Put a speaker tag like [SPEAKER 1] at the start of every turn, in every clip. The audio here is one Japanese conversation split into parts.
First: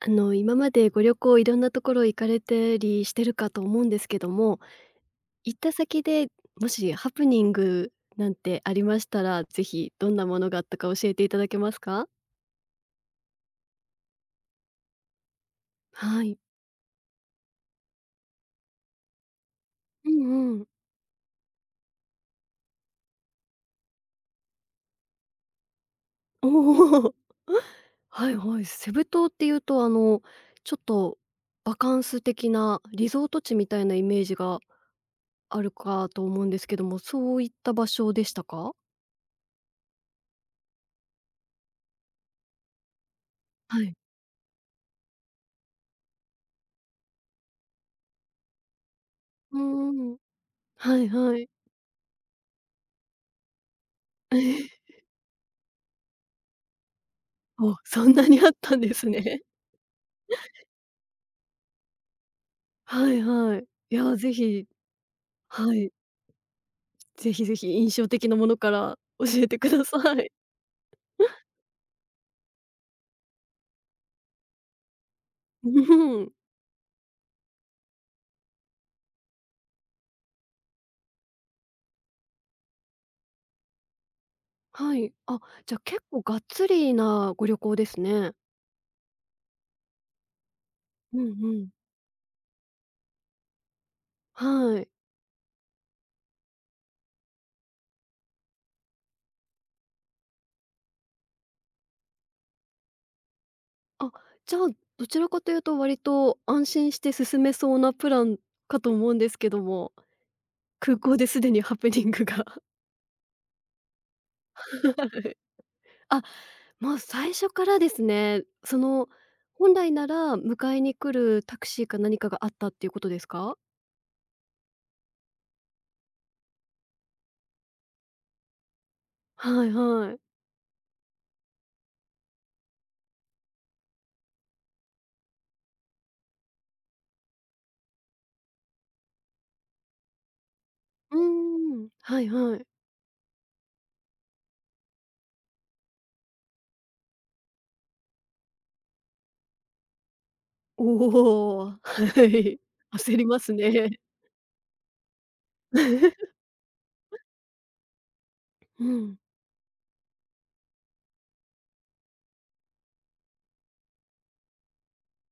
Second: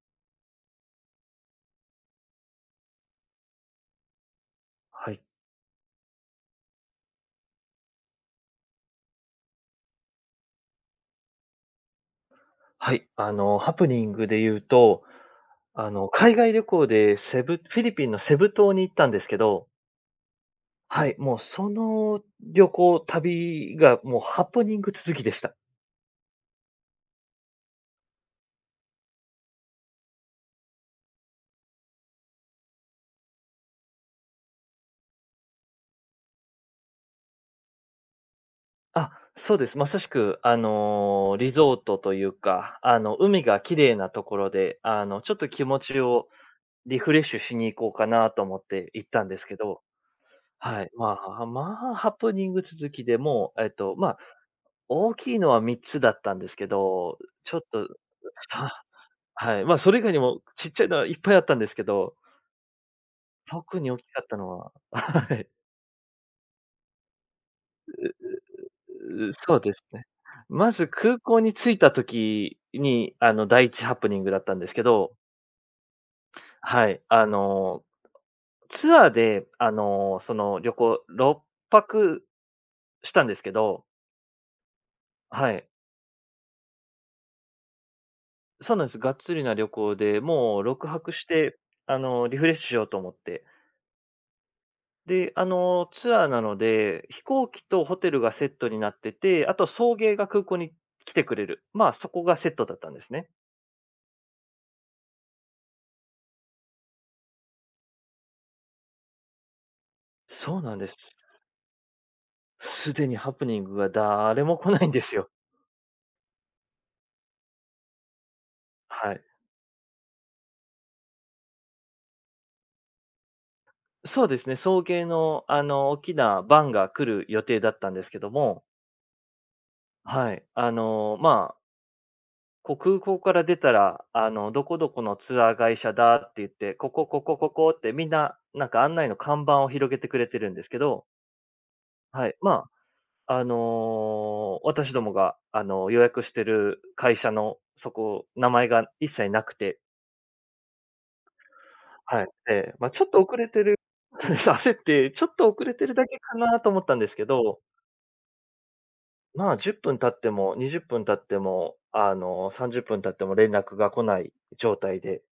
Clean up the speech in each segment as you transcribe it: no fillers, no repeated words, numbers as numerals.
[SPEAKER 1] 今までご旅行いろんなところ行かれたりしてるかと思うんですけども、
[SPEAKER 2] はい。
[SPEAKER 1] 行った先でもしハプニングなんてありましたら、ぜひどんなものがあったか教えていただけますか？
[SPEAKER 2] はい。ハプニングで言うと、
[SPEAKER 1] は
[SPEAKER 2] 海
[SPEAKER 1] い。
[SPEAKER 2] 外旅行でセブフィリピンのセブ島に行ったんですけど、
[SPEAKER 1] うんうん。
[SPEAKER 2] はい、もうその旅行、旅がもうハプニング続きでした。
[SPEAKER 1] おお。はいはい。セブ島っていうと、ちょっとバカンス的なリゾート地みたいなイメージがあるかと思うんですけども、そういった場所でしたか？
[SPEAKER 2] あ、そうです。まさしく、リゾートというか、海が綺
[SPEAKER 1] はい。
[SPEAKER 2] 麗なところで、ちょっと気持ちをリフレッシュしに行こうかなと思って行ったんですけ
[SPEAKER 1] う
[SPEAKER 2] ど、
[SPEAKER 1] んうん。
[SPEAKER 2] はい。
[SPEAKER 1] はい
[SPEAKER 2] ま
[SPEAKER 1] は
[SPEAKER 2] あ、
[SPEAKER 1] い。
[SPEAKER 2] まあ、ハプニング続きでもう、まあ、大きいのは3つだったんですけど、ちょっ
[SPEAKER 1] お、
[SPEAKER 2] と
[SPEAKER 1] そんなにあったん
[SPEAKER 2] あ、
[SPEAKER 1] ですね。
[SPEAKER 2] はい。まあ、それ以外にもちっちゃいのはいっぱいあったんですけど、
[SPEAKER 1] はいはい。
[SPEAKER 2] 特に
[SPEAKER 1] い
[SPEAKER 2] 大き
[SPEAKER 1] や、
[SPEAKER 2] かっ
[SPEAKER 1] ぜ
[SPEAKER 2] たの
[SPEAKER 1] ひ、
[SPEAKER 2] は はい。
[SPEAKER 1] はい、ぜひぜひ印象的なものから教え
[SPEAKER 2] そ
[SPEAKER 1] て
[SPEAKER 2] う
[SPEAKER 1] く
[SPEAKER 2] で
[SPEAKER 1] だ
[SPEAKER 2] す
[SPEAKER 1] さ
[SPEAKER 2] ね。
[SPEAKER 1] い。
[SPEAKER 2] まず空港に着いた時に、第一ハプニングだったんですけど、
[SPEAKER 1] うん、
[SPEAKER 2] はい、ツアーで、その旅行6泊したんですけど。
[SPEAKER 1] はい。あ、
[SPEAKER 2] はい。
[SPEAKER 1] じゃ、結構がっつりなご旅行ですね。
[SPEAKER 2] そうなんです。がっつりな旅行で、もう6泊
[SPEAKER 1] う
[SPEAKER 2] し
[SPEAKER 1] んう
[SPEAKER 2] て、
[SPEAKER 1] ん。
[SPEAKER 2] リフレッシュしようと思って。
[SPEAKER 1] はい。
[SPEAKER 2] で、ツアーなので、飛行機とホテルがセットになってて、あと送迎が空港に来てくれる。まあ、そこがセットだったんですね。
[SPEAKER 1] あ、じゃあ、どちらかというと割と安心して進めそうなプランかと思うんですけども、
[SPEAKER 2] そうなんです。
[SPEAKER 1] 空港ですでにハプニングが。
[SPEAKER 2] すでにハプニングが、誰も来ないん で
[SPEAKER 1] は
[SPEAKER 2] すよ。
[SPEAKER 1] い。あ、もう最初からですね。その、
[SPEAKER 2] はい。
[SPEAKER 1] 本来なら迎えに来るタクシーか何かがあったっていうことですか？
[SPEAKER 2] そうですね、送迎の、大きなバンが来る予定だったんですけども、
[SPEAKER 1] はいはい。
[SPEAKER 2] はい。こう空港から出たら、どこどこのツアー会社だって言って、ここ、ここ、ここってみんな、なんか案内の看板を広げてくれてるんですけど、
[SPEAKER 1] うーん、はい
[SPEAKER 2] はい。
[SPEAKER 1] はい。
[SPEAKER 2] 私どもが、予約してる会社の、そこ、名前が一切なくて、
[SPEAKER 1] おお、は
[SPEAKER 2] はい。
[SPEAKER 1] い。
[SPEAKER 2] まあ、ちょっ
[SPEAKER 1] 焦
[SPEAKER 2] と
[SPEAKER 1] り
[SPEAKER 2] 遅
[SPEAKER 1] ま
[SPEAKER 2] れ
[SPEAKER 1] す
[SPEAKER 2] てる。
[SPEAKER 1] ね。
[SPEAKER 2] そうです、焦って、ちょっと遅れてるだけか なと思ったんですけど、
[SPEAKER 1] うん。
[SPEAKER 2] まあ、10分経っても、20分経っても、30分経っても連絡が来ない状態で、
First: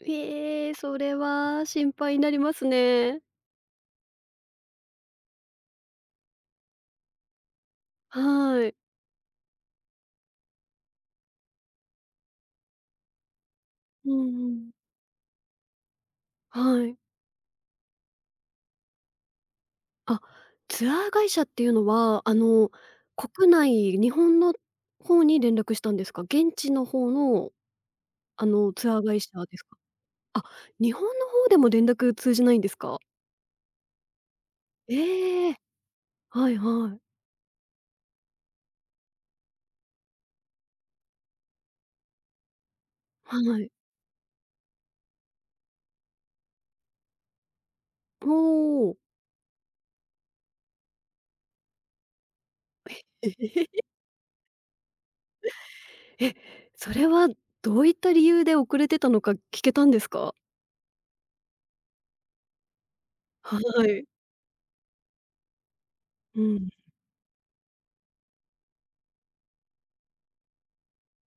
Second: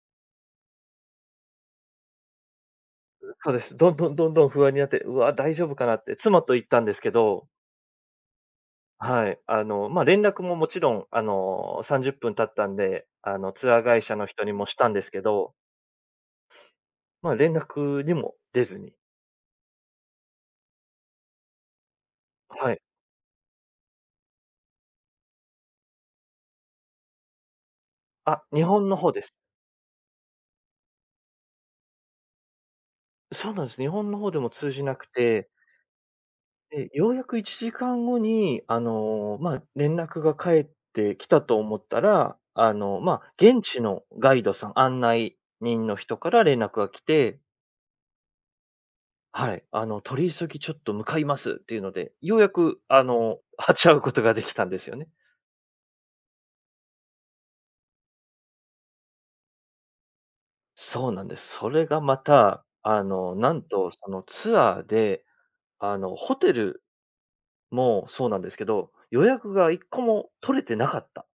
[SPEAKER 1] ええ、それは心配になりますね。
[SPEAKER 2] そうです。どんどんどんどん不安になって、うわ、大丈夫かなって妻と行ったんですけど、
[SPEAKER 1] はい。
[SPEAKER 2] はい、連絡ももちろん、30分経ったんで、ツアー会
[SPEAKER 1] う
[SPEAKER 2] 社の
[SPEAKER 1] ん
[SPEAKER 2] 人
[SPEAKER 1] う
[SPEAKER 2] にも
[SPEAKER 1] ん。
[SPEAKER 2] したんですけど、
[SPEAKER 1] はい。
[SPEAKER 2] まあ、連絡にも出ずに、
[SPEAKER 1] あ、ツアー会社っていうのは、
[SPEAKER 2] はい。
[SPEAKER 1] 国内、日本の方に連絡したんですか？現地の方の
[SPEAKER 2] あ、日本
[SPEAKER 1] ツ
[SPEAKER 2] の
[SPEAKER 1] アー
[SPEAKER 2] 方
[SPEAKER 1] 会
[SPEAKER 2] で
[SPEAKER 1] 社
[SPEAKER 2] す。
[SPEAKER 1] ですか？あ、日本の方でも連絡通じないんですか？
[SPEAKER 2] そうなんです。日本の方でも通じなく
[SPEAKER 1] え
[SPEAKER 2] て、
[SPEAKER 1] え。はい
[SPEAKER 2] で、
[SPEAKER 1] はい。
[SPEAKER 2] ようやく1時間後に、まあ、連絡が返ってきたと思ったら、まあ、
[SPEAKER 1] は
[SPEAKER 2] 現
[SPEAKER 1] い。
[SPEAKER 2] 地のガイドさん、案内人の人から連絡が来て、
[SPEAKER 1] おお。
[SPEAKER 2] はい、取り急ぎちょっと向かいますっていうので、ようやく、
[SPEAKER 1] え え。
[SPEAKER 2] 立ち会うことができたんですよね。
[SPEAKER 1] え、それはどういった理由で遅れてたのか聞けたんですか？
[SPEAKER 2] そうなんです。それがまた、な
[SPEAKER 1] は
[SPEAKER 2] んと
[SPEAKER 1] い。
[SPEAKER 2] そのツアーで、ホ
[SPEAKER 1] う
[SPEAKER 2] テ
[SPEAKER 1] ん。
[SPEAKER 2] ルもうそうなんですけど、予約が1個も取れてなかった。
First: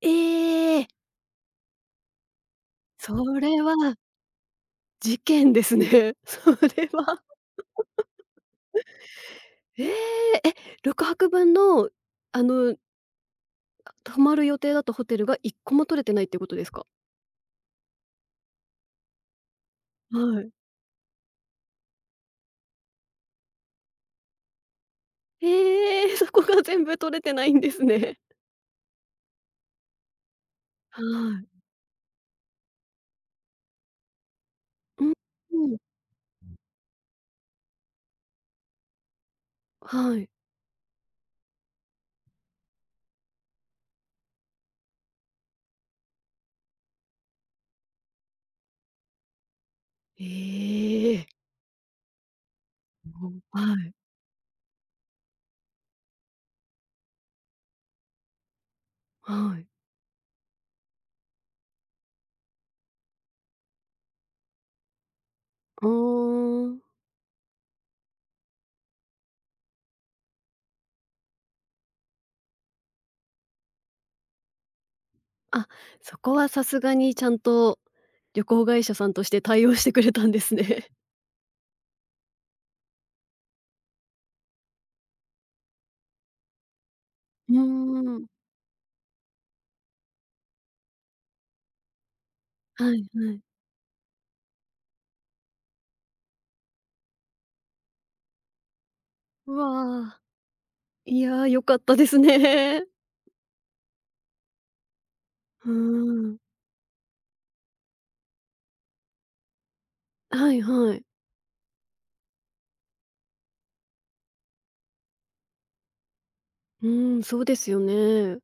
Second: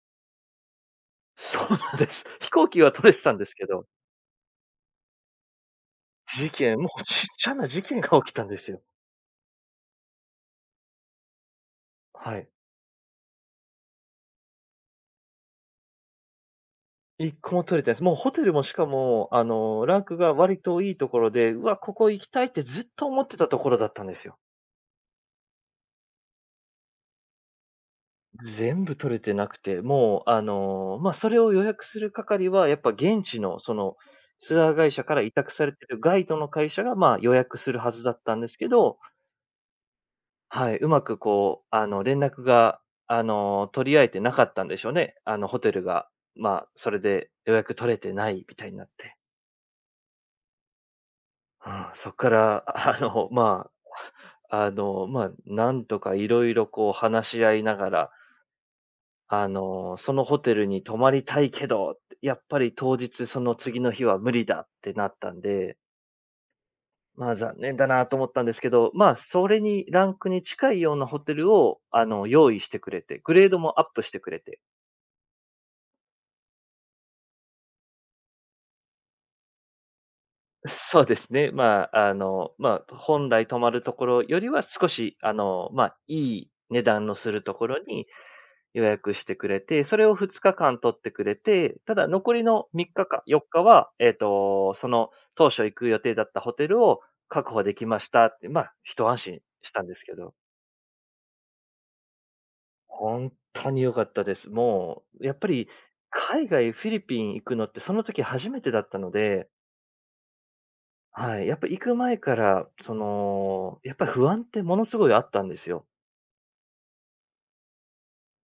[SPEAKER 1] ええ！
[SPEAKER 2] そうなんです。飛行機は取れて
[SPEAKER 1] そ
[SPEAKER 2] たんです
[SPEAKER 1] れ
[SPEAKER 2] けど、
[SPEAKER 1] は事件ですね。そ
[SPEAKER 2] 事件、
[SPEAKER 1] れ
[SPEAKER 2] もう
[SPEAKER 1] は。
[SPEAKER 2] ちっちゃな事件が起きたんですよ。
[SPEAKER 1] ええ、え、6泊分の、
[SPEAKER 2] は
[SPEAKER 1] あ
[SPEAKER 2] い。
[SPEAKER 1] の、泊まる予定だったホテルが1個も取れてないってことですか？
[SPEAKER 2] 1個も取れてないです。もうホテルもしかも、ランクが
[SPEAKER 1] はい。
[SPEAKER 2] 割といいところで、うわ、ここ行きたいってずっと思ってたところだったんですよ。
[SPEAKER 1] ええ、そこが全部取れてないんですね。
[SPEAKER 2] 全部取れてなくて、もう、
[SPEAKER 1] は
[SPEAKER 2] それ
[SPEAKER 1] い。
[SPEAKER 2] を予約する係は、やっぱ現地のその、ツアー会
[SPEAKER 1] う
[SPEAKER 2] 社
[SPEAKER 1] ん、
[SPEAKER 2] から委託さ
[SPEAKER 1] う
[SPEAKER 2] れ
[SPEAKER 1] ん、
[SPEAKER 2] てるガイドの会社が、まあ、予約するはずだったんですけど、
[SPEAKER 1] はい。
[SPEAKER 2] はい、うまくこう、連絡が、取り合えてなかったんでしょうね。ホテルが、まあ、それで予約取れてないみたいになって。
[SPEAKER 1] ええ。
[SPEAKER 2] うん、そこから、あの、ま
[SPEAKER 1] はい、
[SPEAKER 2] なんとかいろいろこう話し合いながら、
[SPEAKER 1] はい。
[SPEAKER 2] そのホテルに泊まりたいけど、やっぱり当日、その次の日は無理だってなったんで、
[SPEAKER 1] ああ。
[SPEAKER 2] まあ残念だなと思ったんですけど、まあそれにランクに近いようなホテルを用意してくれて、グレードもアップしてくれて、
[SPEAKER 1] あ、そこはさすがにちゃんと旅行会社さんとして対応してくれたんですね。
[SPEAKER 2] そうですね。まあ、本来泊まるところよりは少し、まあ、いい値段のする
[SPEAKER 1] う
[SPEAKER 2] ところに
[SPEAKER 1] ーん。
[SPEAKER 2] 予約してくれて、それを2日間取ってくれて、ただ残りの
[SPEAKER 1] は
[SPEAKER 2] 3
[SPEAKER 1] い
[SPEAKER 2] 日か
[SPEAKER 1] はい。
[SPEAKER 2] 4日は、その当初行く予定だったホテルを確保できましたって、まあ、一安心
[SPEAKER 1] う
[SPEAKER 2] したんですけ
[SPEAKER 1] わ、
[SPEAKER 2] ど、
[SPEAKER 1] いや、良かったですね。
[SPEAKER 2] 本当に良かったです。もう、やっぱ
[SPEAKER 1] う
[SPEAKER 2] り
[SPEAKER 1] ーん。
[SPEAKER 2] 海外、フィリピン行くのってその時初めてだったので、
[SPEAKER 1] はいはい。
[SPEAKER 2] はい。やっぱ行く前から、やっぱり不安ってものすごいあったんですよ。
[SPEAKER 1] うーん、そうですよね。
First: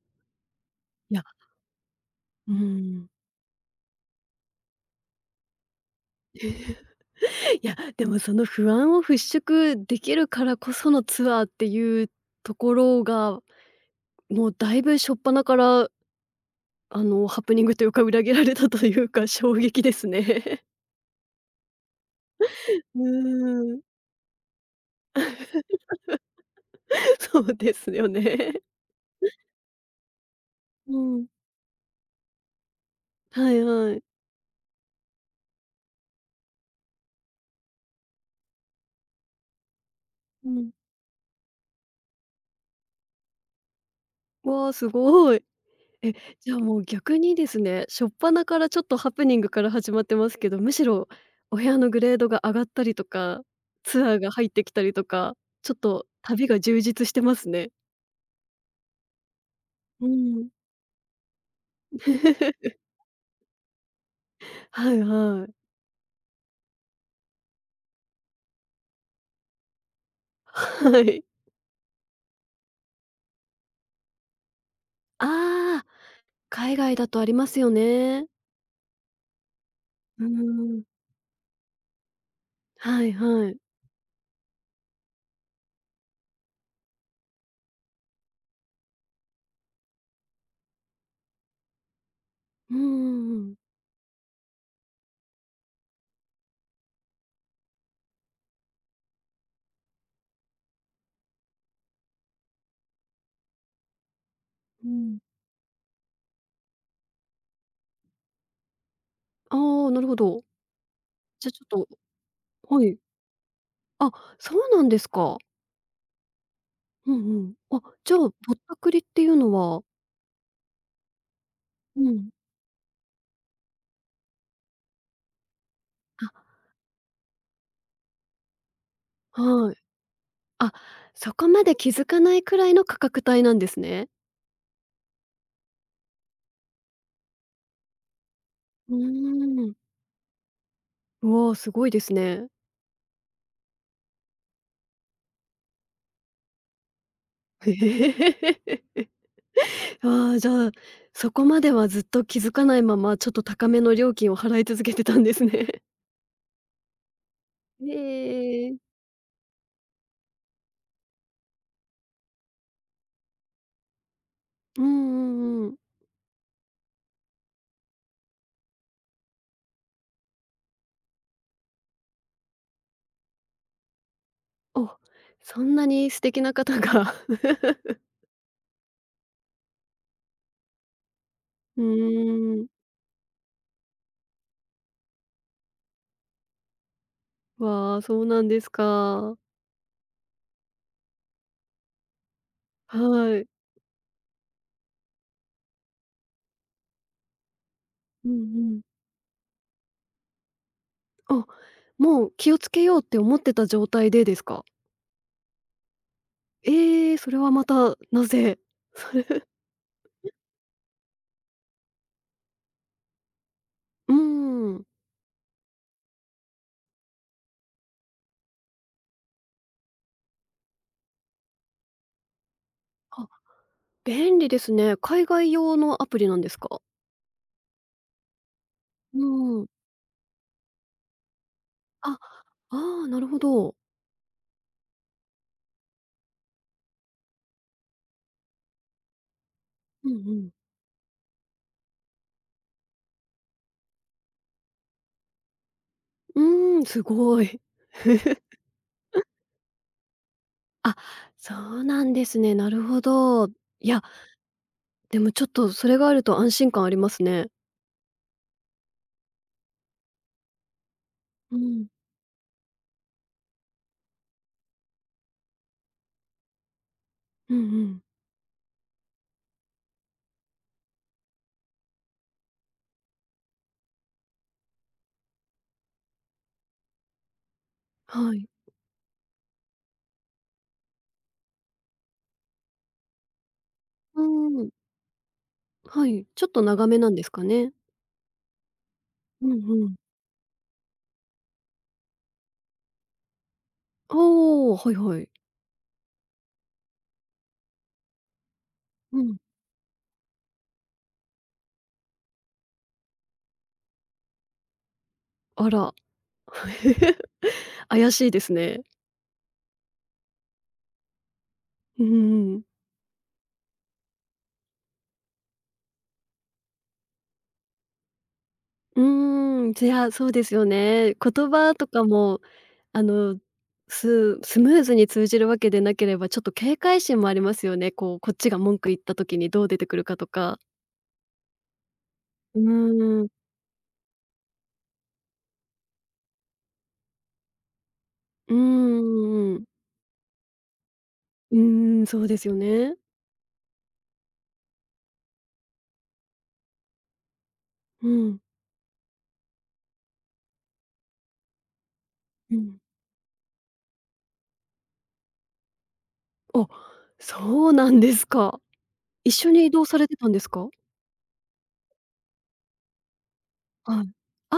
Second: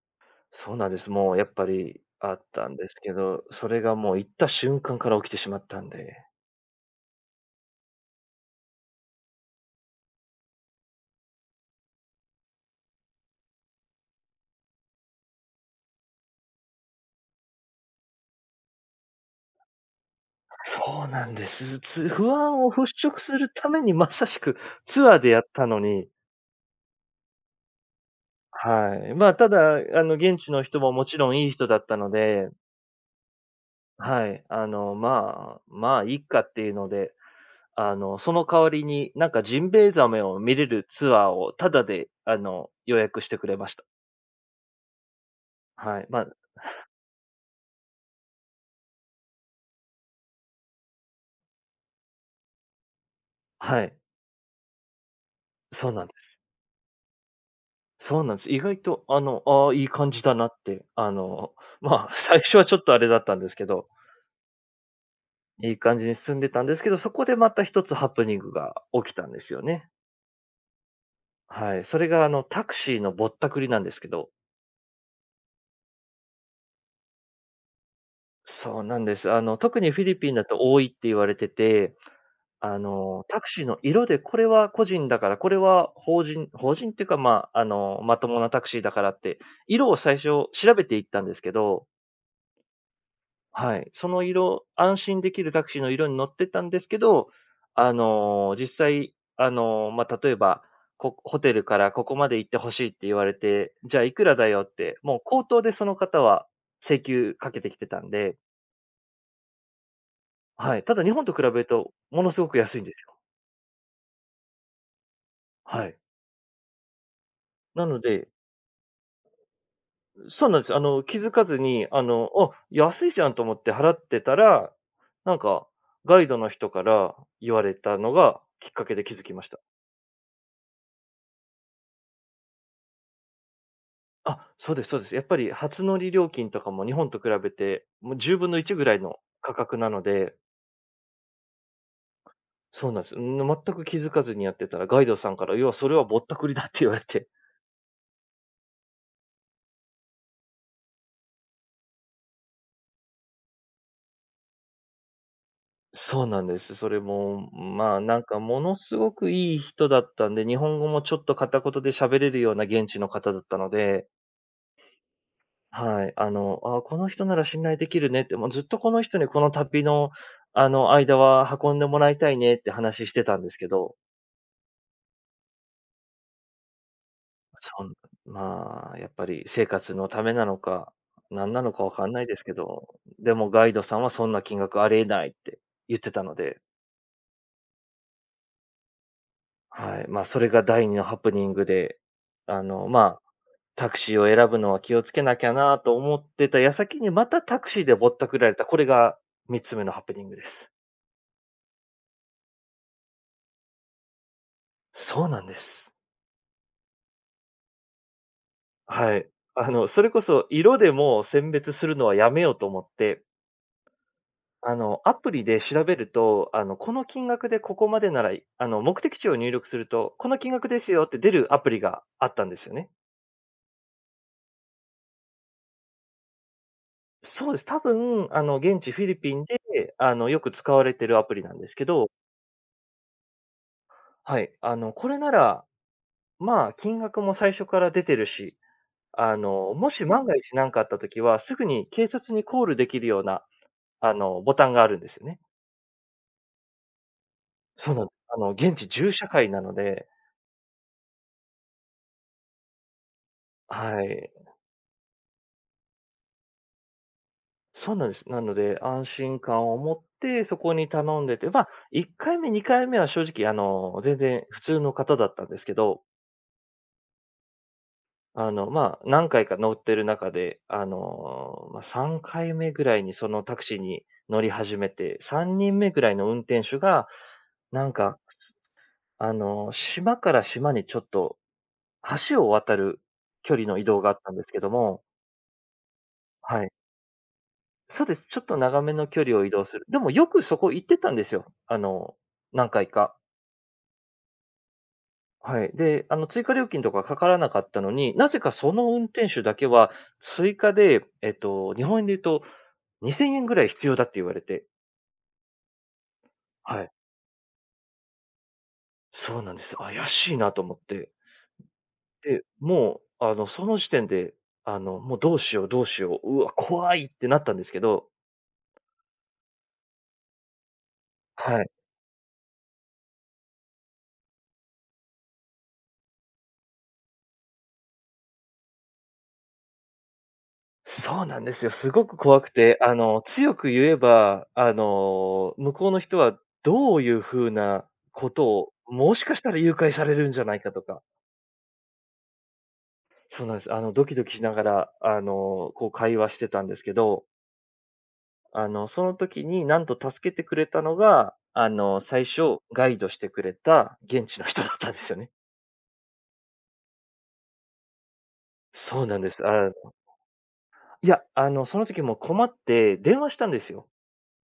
[SPEAKER 2] そうなんです。
[SPEAKER 1] いや、
[SPEAKER 2] もうやっぱりあっ
[SPEAKER 1] うー
[SPEAKER 2] たんです
[SPEAKER 1] ん。
[SPEAKER 2] けど、それがもう行った瞬間から起きてしまったんで。
[SPEAKER 1] いや、でもその不安を払拭できるからこそのツアーっていうところが、もうだいぶ初っ端からハプニングというか、裏切られたというか、衝撃ですね。
[SPEAKER 2] そうなんです。不安を払
[SPEAKER 1] う
[SPEAKER 2] 拭するた
[SPEAKER 1] ーん、
[SPEAKER 2] めにまさしくツアーでやったのに、
[SPEAKER 1] そうですよね。
[SPEAKER 2] はい。まあ、ただ、現地の人も
[SPEAKER 1] う
[SPEAKER 2] もち
[SPEAKER 1] ん、
[SPEAKER 2] ろんいい人だったので、
[SPEAKER 1] はいはい。
[SPEAKER 2] はい。まあ、いいかっていうので、その代わりに、なんかジンベエザメを
[SPEAKER 1] う
[SPEAKER 2] 見れ
[SPEAKER 1] ん。
[SPEAKER 2] るツアーをタダで、予約してくれました。
[SPEAKER 1] わ、すごい。
[SPEAKER 2] はい。
[SPEAKER 1] え、じゃあもう逆にですね、初っ端からちょっとハプニングから始まってますけど、むしろお部屋のグレードが上がったりとか、
[SPEAKER 2] はい。
[SPEAKER 1] ツアーが入ってきたりとか、ちょっ
[SPEAKER 2] そうな
[SPEAKER 1] と
[SPEAKER 2] んです。
[SPEAKER 1] 旅が充実してますね。
[SPEAKER 2] そうなんです。意外と、ああ、いい
[SPEAKER 1] う
[SPEAKER 2] 感じだな
[SPEAKER 1] ん。
[SPEAKER 2] って、最初はちょ っとあれだったんですけど、
[SPEAKER 1] はいはい。
[SPEAKER 2] いい感じに進んでたんですけど、そこでまた一つハプニングが起きたんですよね。
[SPEAKER 1] はい。
[SPEAKER 2] はい。それが、タクシーのぼったくりなんですけど。
[SPEAKER 1] ああ、海外だとありますよね。
[SPEAKER 2] そうなんです。特にフィリ
[SPEAKER 1] うー
[SPEAKER 2] ピンだと多
[SPEAKER 1] ん、
[SPEAKER 2] いって言われて、て
[SPEAKER 1] はい
[SPEAKER 2] タ
[SPEAKER 1] は
[SPEAKER 2] ク
[SPEAKER 1] い。
[SPEAKER 2] シーの色で、これは個人だから、これは法人、法人っていうか、まあ、まともなタクシーだからって、色を最初調べていったんですけど、
[SPEAKER 1] うんうんうん。
[SPEAKER 2] はい、その色安心できるタクシーの色に乗ってたんですけど、実際、例えば、ホテルからここまで行ってほしいって言われて、じゃあいくらだよっ
[SPEAKER 1] う
[SPEAKER 2] て、
[SPEAKER 1] ん。
[SPEAKER 2] もう口頭でその方は請求かけてきてたんで、
[SPEAKER 1] ああ、なるほど。
[SPEAKER 2] はい、ただ日本と比
[SPEAKER 1] じ
[SPEAKER 2] べ
[SPEAKER 1] ゃ、ちょ
[SPEAKER 2] る
[SPEAKER 1] っと
[SPEAKER 2] とものすごく安いん
[SPEAKER 1] は
[SPEAKER 2] で
[SPEAKER 1] い。
[SPEAKER 2] すよ。
[SPEAKER 1] あ、そうなんですか。
[SPEAKER 2] はい。
[SPEAKER 1] うんうん。あ、
[SPEAKER 2] なの
[SPEAKER 1] じゃあ、ぼ
[SPEAKER 2] で、
[SPEAKER 1] ったくりっていうのは
[SPEAKER 2] そうなんです。気づかずに、
[SPEAKER 1] うん。
[SPEAKER 2] あ、安いじゃんと思って払ってたら、なんか、ガイドの
[SPEAKER 1] あ、
[SPEAKER 2] 人から言われたのがきっかけで気づきました。
[SPEAKER 1] はい。あ、そこまで気づかないくらいの価格帯なんですね。
[SPEAKER 2] あ、そうですそうです。やっぱり初乗り料金とかも日本と比べて、もう10分の1ぐ
[SPEAKER 1] う
[SPEAKER 2] らいの価
[SPEAKER 1] ーん。
[SPEAKER 2] 格なので、
[SPEAKER 1] うわ、すごいですね。
[SPEAKER 2] そうなんです。全く気づかずにやってたら、ガイドさんから、要はそれはぼったくりだって言われて。
[SPEAKER 1] ああ、じゃあ、そこまではずっと気づかないまま、ちょっと高めの料金を払い続けてたんですね。
[SPEAKER 2] そうなんです。それも、まあなんかも
[SPEAKER 1] ええ。
[SPEAKER 2] のすごくいい人だったんで、日本語もちょっと片言で喋れるような現地の方だったので、
[SPEAKER 1] うんうんうん。
[SPEAKER 2] はい。この人なら信頼できるねって、もうずっとこの人にこの旅の、間は運んでもらいたいねって話してたんですけど、
[SPEAKER 1] あ、そんなに素敵な方が。
[SPEAKER 2] そんまあ、やっぱり生活のためなのか、なんなの
[SPEAKER 1] う
[SPEAKER 2] かわかんないですけ
[SPEAKER 1] ーん。
[SPEAKER 2] ど、でもガイドさんはそんな金額ありえないって言ってたので、
[SPEAKER 1] わあ、そうなんですか。
[SPEAKER 2] はい。まあ、それが第二のハプニングで、あの、まあ、
[SPEAKER 1] はい。
[SPEAKER 2] タクシーを選ぶのは気をつけなきゃなと思ってた矢先にまたタクシーでぼった
[SPEAKER 1] うん
[SPEAKER 2] くられた。
[SPEAKER 1] う
[SPEAKER 2] こ
[SPEAKER 1] ん。
[SPEAKER 2] れが三つ目のハプニングです。
[SPEAKER 1] あ、もう気をつけようって思ってた状態でですか？
[SPEAKER 2] そうなんです。
[SPEAKER 1] ええ、それはまたなぜ？
[SPEAKER 2] はい。あの、それこそ色でもう選別するのはやめようと思って、
[SPEAKER 1] うー
[SPEAKER 2] あ
[SPEAKER 1] ん。
[SPEAKER 2] の、アプリで調べると、あの、この金額でここまでなら、あの、目的地を入力すると、この金額ですよって出るアプリがあったんですよね。
[SPEAKER 1] あ、便利ですね。海外用のアプリなんですか？
[SPEAKER 2] そうです。多分、あの、現地フィリ
[SPEAKER 1] う
[SPEAKER 2] ピン
[SPEAKER 1] ーん。
[SPEAKER 2] で、あの、よく使われてるアプリなんですけど、
[SPEAKER 1] あ、ああ、なるほど。
[SPEAKER 2] はい。あの、これなら、まあ、金額も最初から出てるし、あの、もし
[SPEAKER 1] うん
[SPEAKER 2] 万
[SPEAKER 1] う
[SPEAKER 2] が
[SPEAKER 1] ん。
[SPEAKER 2] 一何かあったときは、すぐに警察にコールできるような、あの、ボタンがあるんですよね。
[SPEAKER 1] うーん、すごい。
[SPEAKER 2] そうなんです。あの、現地銃社会なので、
[SPEAKER 1] あ、そうなんですね。なるほど。いや、
[SPEAKER 2] はい。
[SPEAKER 1] でもちょっとそれがあると安心感ありますね。
[SPEAKER 2] そうなんです。なので、安心感を持ってそこに頼んでて、
[SPEAKER 1] う
[SPEAKER 2] まあ、
[SPEAKER 1] ん。
[SPEAKER 2] 1回目、2回目は正直、あの、全然普通の方だったんですけど、
[SPEAKER 1] うんうん。
[SPEAKER 2] あの、まあ、何回か乗ってる中で、3回目ぐらいにそのタクシーに乗り始めて、3人目ぐらいの運転手が、なんか、
[SPEAKER 1] はい。
[SPEAKER 2] あの、島から島にちょっと橋を渡る距離の移動があっ
[SPEAKER 1] う
[SPEAKER 2] たんですけ
[SPEAKER 1] ー
[SPEAKER 2] ど
[SPEAKER 1] ん。
[SPEAKER 2] も、
[SPEAKER 1] はい、ちょっと
[SPEAKER 2] はい。
[SPEAKER 1] 長めなんですかね？
[SPEAKER 2] そうです。ちょっと長めの距離を
[SPEAKER 1] う
[SPEAKER 2] 移
[SPEAKER 1] ん
[SPEAKER 2] 動する。
[SPEAKER 1] うん。
[SPEAKER 2] でもよくそこ行ってたんですよ。あの、何回か。
[SPEAKER 1] おお、はいはい。
[SPEAKER 2] はい。で、あの、追加料金とかかからなかったのに、なぜかその運
[SPEAKER 1] う
[SPEAKER 2] 転
[SPEAKER 1] ん。
[SPEAKER 2] 手だけは、追加で、日本円で言うと、2000円ぐらい必要だって言われて。
[SPEAKER 1] あら。
[SPEAKER 2] はい。
[SPEAKER 1] 怪しいですね。
[SPEAKER 2] そうなんです。あ、怪しいなと思って。
[SPEAKER 1] うんう
[SPEAKER 2] で、
[SPEAKER 1] んうん。
[SPEAKER 2] もう、あの、その時点で、あの、もうどうしよう、どうしよう、うわ、怖いってなったんですけど。
[SPEAKER 1] うーん、じゃあ、そうですよね。言
[SPEAKER 2] はい。
[SPEAKER 1] 葉とかも、あの、ムーズに通じるわけでなければ、ちょっと警戒心もありますよね。こう、こっちが文句言った時にどう出てくるかとか。
[SPEAKER 2] そうなんですよ。すごく怖く
[SPEAKER 1] う
[SPEAKER 2] て、あ
[SPEAKER 1] ー
[SPEAKER 2] の、
[SPEAKER 1] ん。
[SPEAKER 2] 強く言えば、あの、向こうの人はどういう風なこと
[SPEAKER 1] うー
[SPEAKER 2] を、もしかした
[SPEAKER 1] ん、う
[SPEAKER 2] ら
[SPEAKER 1] ん。
[SPEAKER 2] 誘拐されるんじゃないかとか、
[SPEAKER 1] うーん、そうですよね。
[SPEAKER 2] そうなんです。あの、ドキドキしながら、あの、こう会話してたんですけど、
[SPEAKER 1] うん、
[SPEAKER 2] あの、その時になんと助けてくれたのが、あの、最
[SPEAKER 1] う
[SPEAKER 2] 初
[SPEAKER 1] ん。
[SPEAKER 2] ガイドしてくれた現地の人だったんですよね。
[SPEAKER 1] あ、そうなんですか。
[SPEAKER 2] そうなんで
[SPEAKER 1] 一
[SPEAKER 2] す。
[SPEAKER 1] 緒に移
[SPEAKER 2] あ、
[SPEAKER 1] 動されてたんですか？
[SPEAKER 2] いや、あの、その時もう困って電話したんですよ。
[SPEAKER 1] はい。あ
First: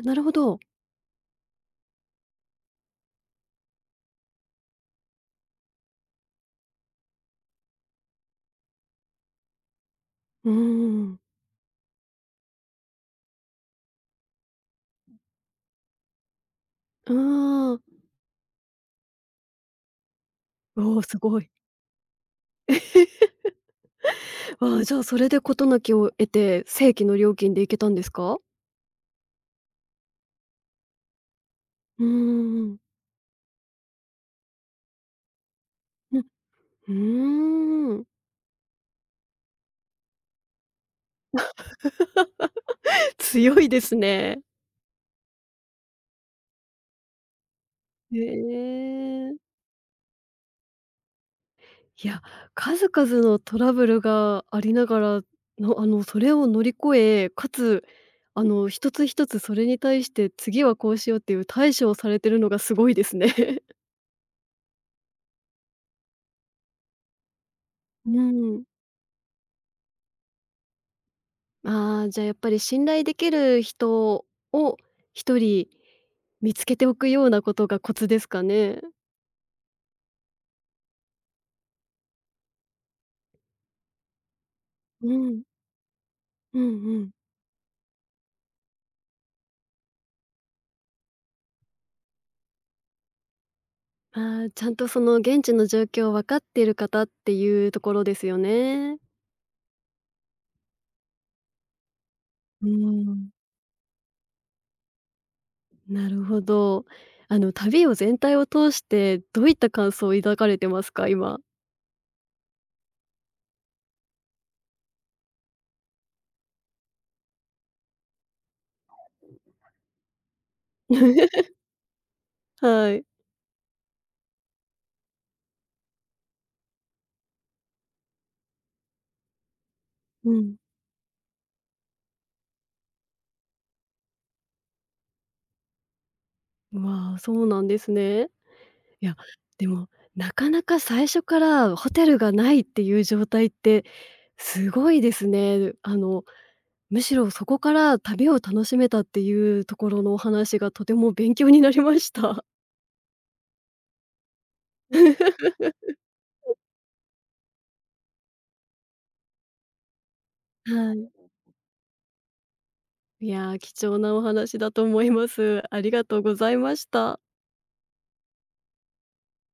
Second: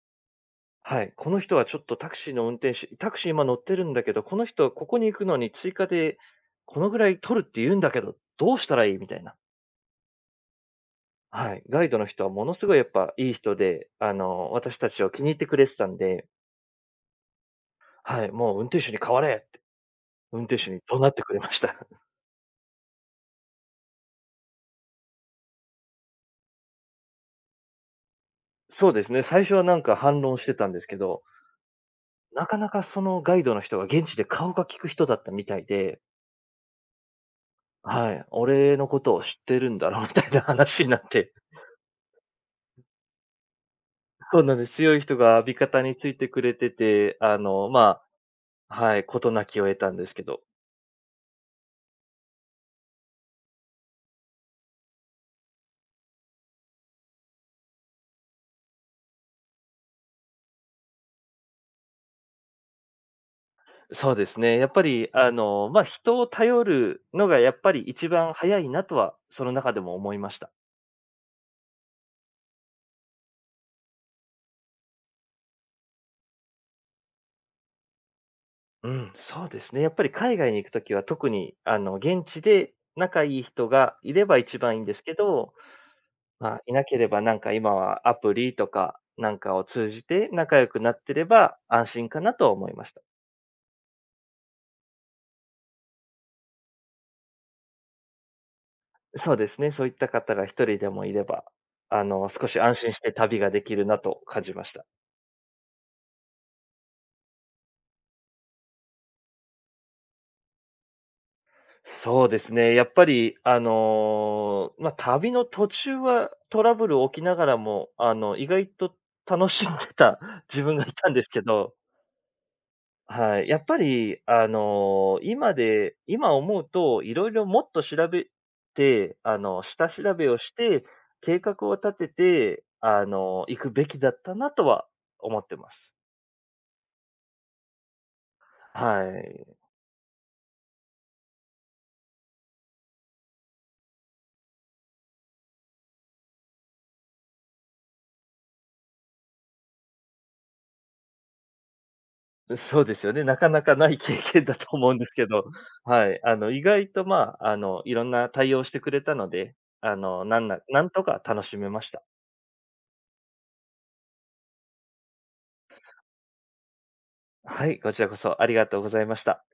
[SPEAKER 1] あ、なるほど。
[SPEAKER 2] はい、この人はちょっとタクシー今乗ってるんだけど、この人はここに行くのに追加でこのぐらい取るって言うんだけど、どうしたらいい？みたいな。
[SPEAKER 1] うーん。
[SPEAKER 2] はい、ガイドの人はものすごいやっぱいい人で、あの、私たちを気に入ってくれてたんで、
[SPEAKER 1] うーん。
[SPEAKER 2] はい、もう運転手に代われって、運転手に
[SPEAKER 1] お
[SPEAKER 2] 怒
[SPEAKER 1] お、
[SPEAKER 2] 鳴っ
[SPEAKER 1] す
[SPEAKER 2] てく
[SPEAKER 1] ご
[SPEAKER 2] れ
[SPEAKER 1] い。
[SPEAKER 2] ました。
[SPEAKER 1] ああ、じゃあ、それで事なきを得て、正規の料金で行けたんですか？
[SPEAKER 2] そうですね、最初はなんか反論してたんですけど、
[SPEAKER 1] うー
[SPEAKER 2] なかな
[SPEAKER 1] ん。
[SPEAKER 2] かそのガイドの人が現地で顔が利く人だったみたいで、
[SPEAKER 1] うん。うーん。
[SPEAKER 2] はい、俺のことを知ってるんだろうみたいな話になって。
[SPEAKER 1] 強いです
[SPEAKER 2] そ
[SPEAKER 1] ね。
[SPEAKER 2] うなんです。強い人が味方についてくれてて、
[SPEAKER 1] へ
[SPEAKER 2] はい、
[SPEAKER 1] え。
[SPEAKER 2] 事なきを得たんですけど。
[SPEAKER 1] いや、数々のトラブルがありながらの、それを乗り越え、かつ、一つ一つそれに対して、次はこうしようっていう対処をされてるのがすごいですね。
[SPEAKER 2] そうですね。やっぱり、人を頼るのがやっぱり一
[SPEAKER 1] う
[SPEAKER 2] 番早
[SPEAKER 1] ん。
[SPEAKER 2] いなとは、その中でも思いました。
[SPEAKER 1] ああ、じゃあ、やっぱり信頼できる人を一人見つけておくようなことがコツですかね？
[SPEAKER 2] うん、そうですね。やっぱり海外に行くときは特に、あの、現地で仲いい人がいれば一番いいんです
[SPEAKER 1] う
[SPEAKER 2] け
[SPEAKER 1] ん、
[SPEAKER 2] ど、ま
[SPEAKER 1] う
[SPEAKER 2] あ、
[SPEAKER 1] ん
[SPEAKER 2] いなけ
[SPEAKER 1] う
[SPEAKER 2] れ
[SPEAKER 1] ん。
[SPEAKER 2] ばなんか今はアプリとかなんかを通じて仲良くなってれば安心かなとは思いました。
[SPEAKER 1] あーちゃんとその現地の状況を分かっている方っていうところですよね。
[SPEAKER 2] そうですね、そういった方が一人でもいれば、あの、少し
[SPEAKER 1] う
[SPEAKER 2] 安心して
[SPEAKER 1] ん。
[SPEAKER 2] 旅ができるなと感じました。
[SPEAKER 1] なるほど。旅を全体を通してどういった感想を抱かれてますか？今。
[SPEAKER 2] そうですね、やっぱり、旅の途中はトラブル起きながらも、あの、意外と楽しんでた 自分がいたんですけ ど、
[SPEAKER 1] はい。
[SPEAKER 2] はい、やっぱり、あの、今思うと、色々もっと調べて、あの、下調べ
[SPEAKER 1] う
[SPEAKER 2] をし
[SPEAKER 1] ん。
[SPEAKER 2] て、計画を立てて、あの、行くべきだったなとは思ってます。
[SPEAKER 1] まあ、そうなんですね。いや、
[SPEAKER 2] はい。
[SPEAKER 1] でも、なかなか最初からホテルがないっていう状態ってすごいですね。むしろそこから旅を楽しめたっていうところのお話がとても勉強になりました。
[SPEAKER 2] そうですよね。なかなかない経験だと思うんですけど、はい。あの、意外と、まあ、あの、いろんな対応してくれたので、あの、なんななん
[SPEAKER 1] は
[SPEAKER 2] とか
[SPEAKER 1] い。
[SPEAKER 2] 楽しめました。
[SPEAKER 1] いや、貴重なお話だと思います。ありがとうございました。
[SPEAKER 2] はい、こちらこそありがとうございました。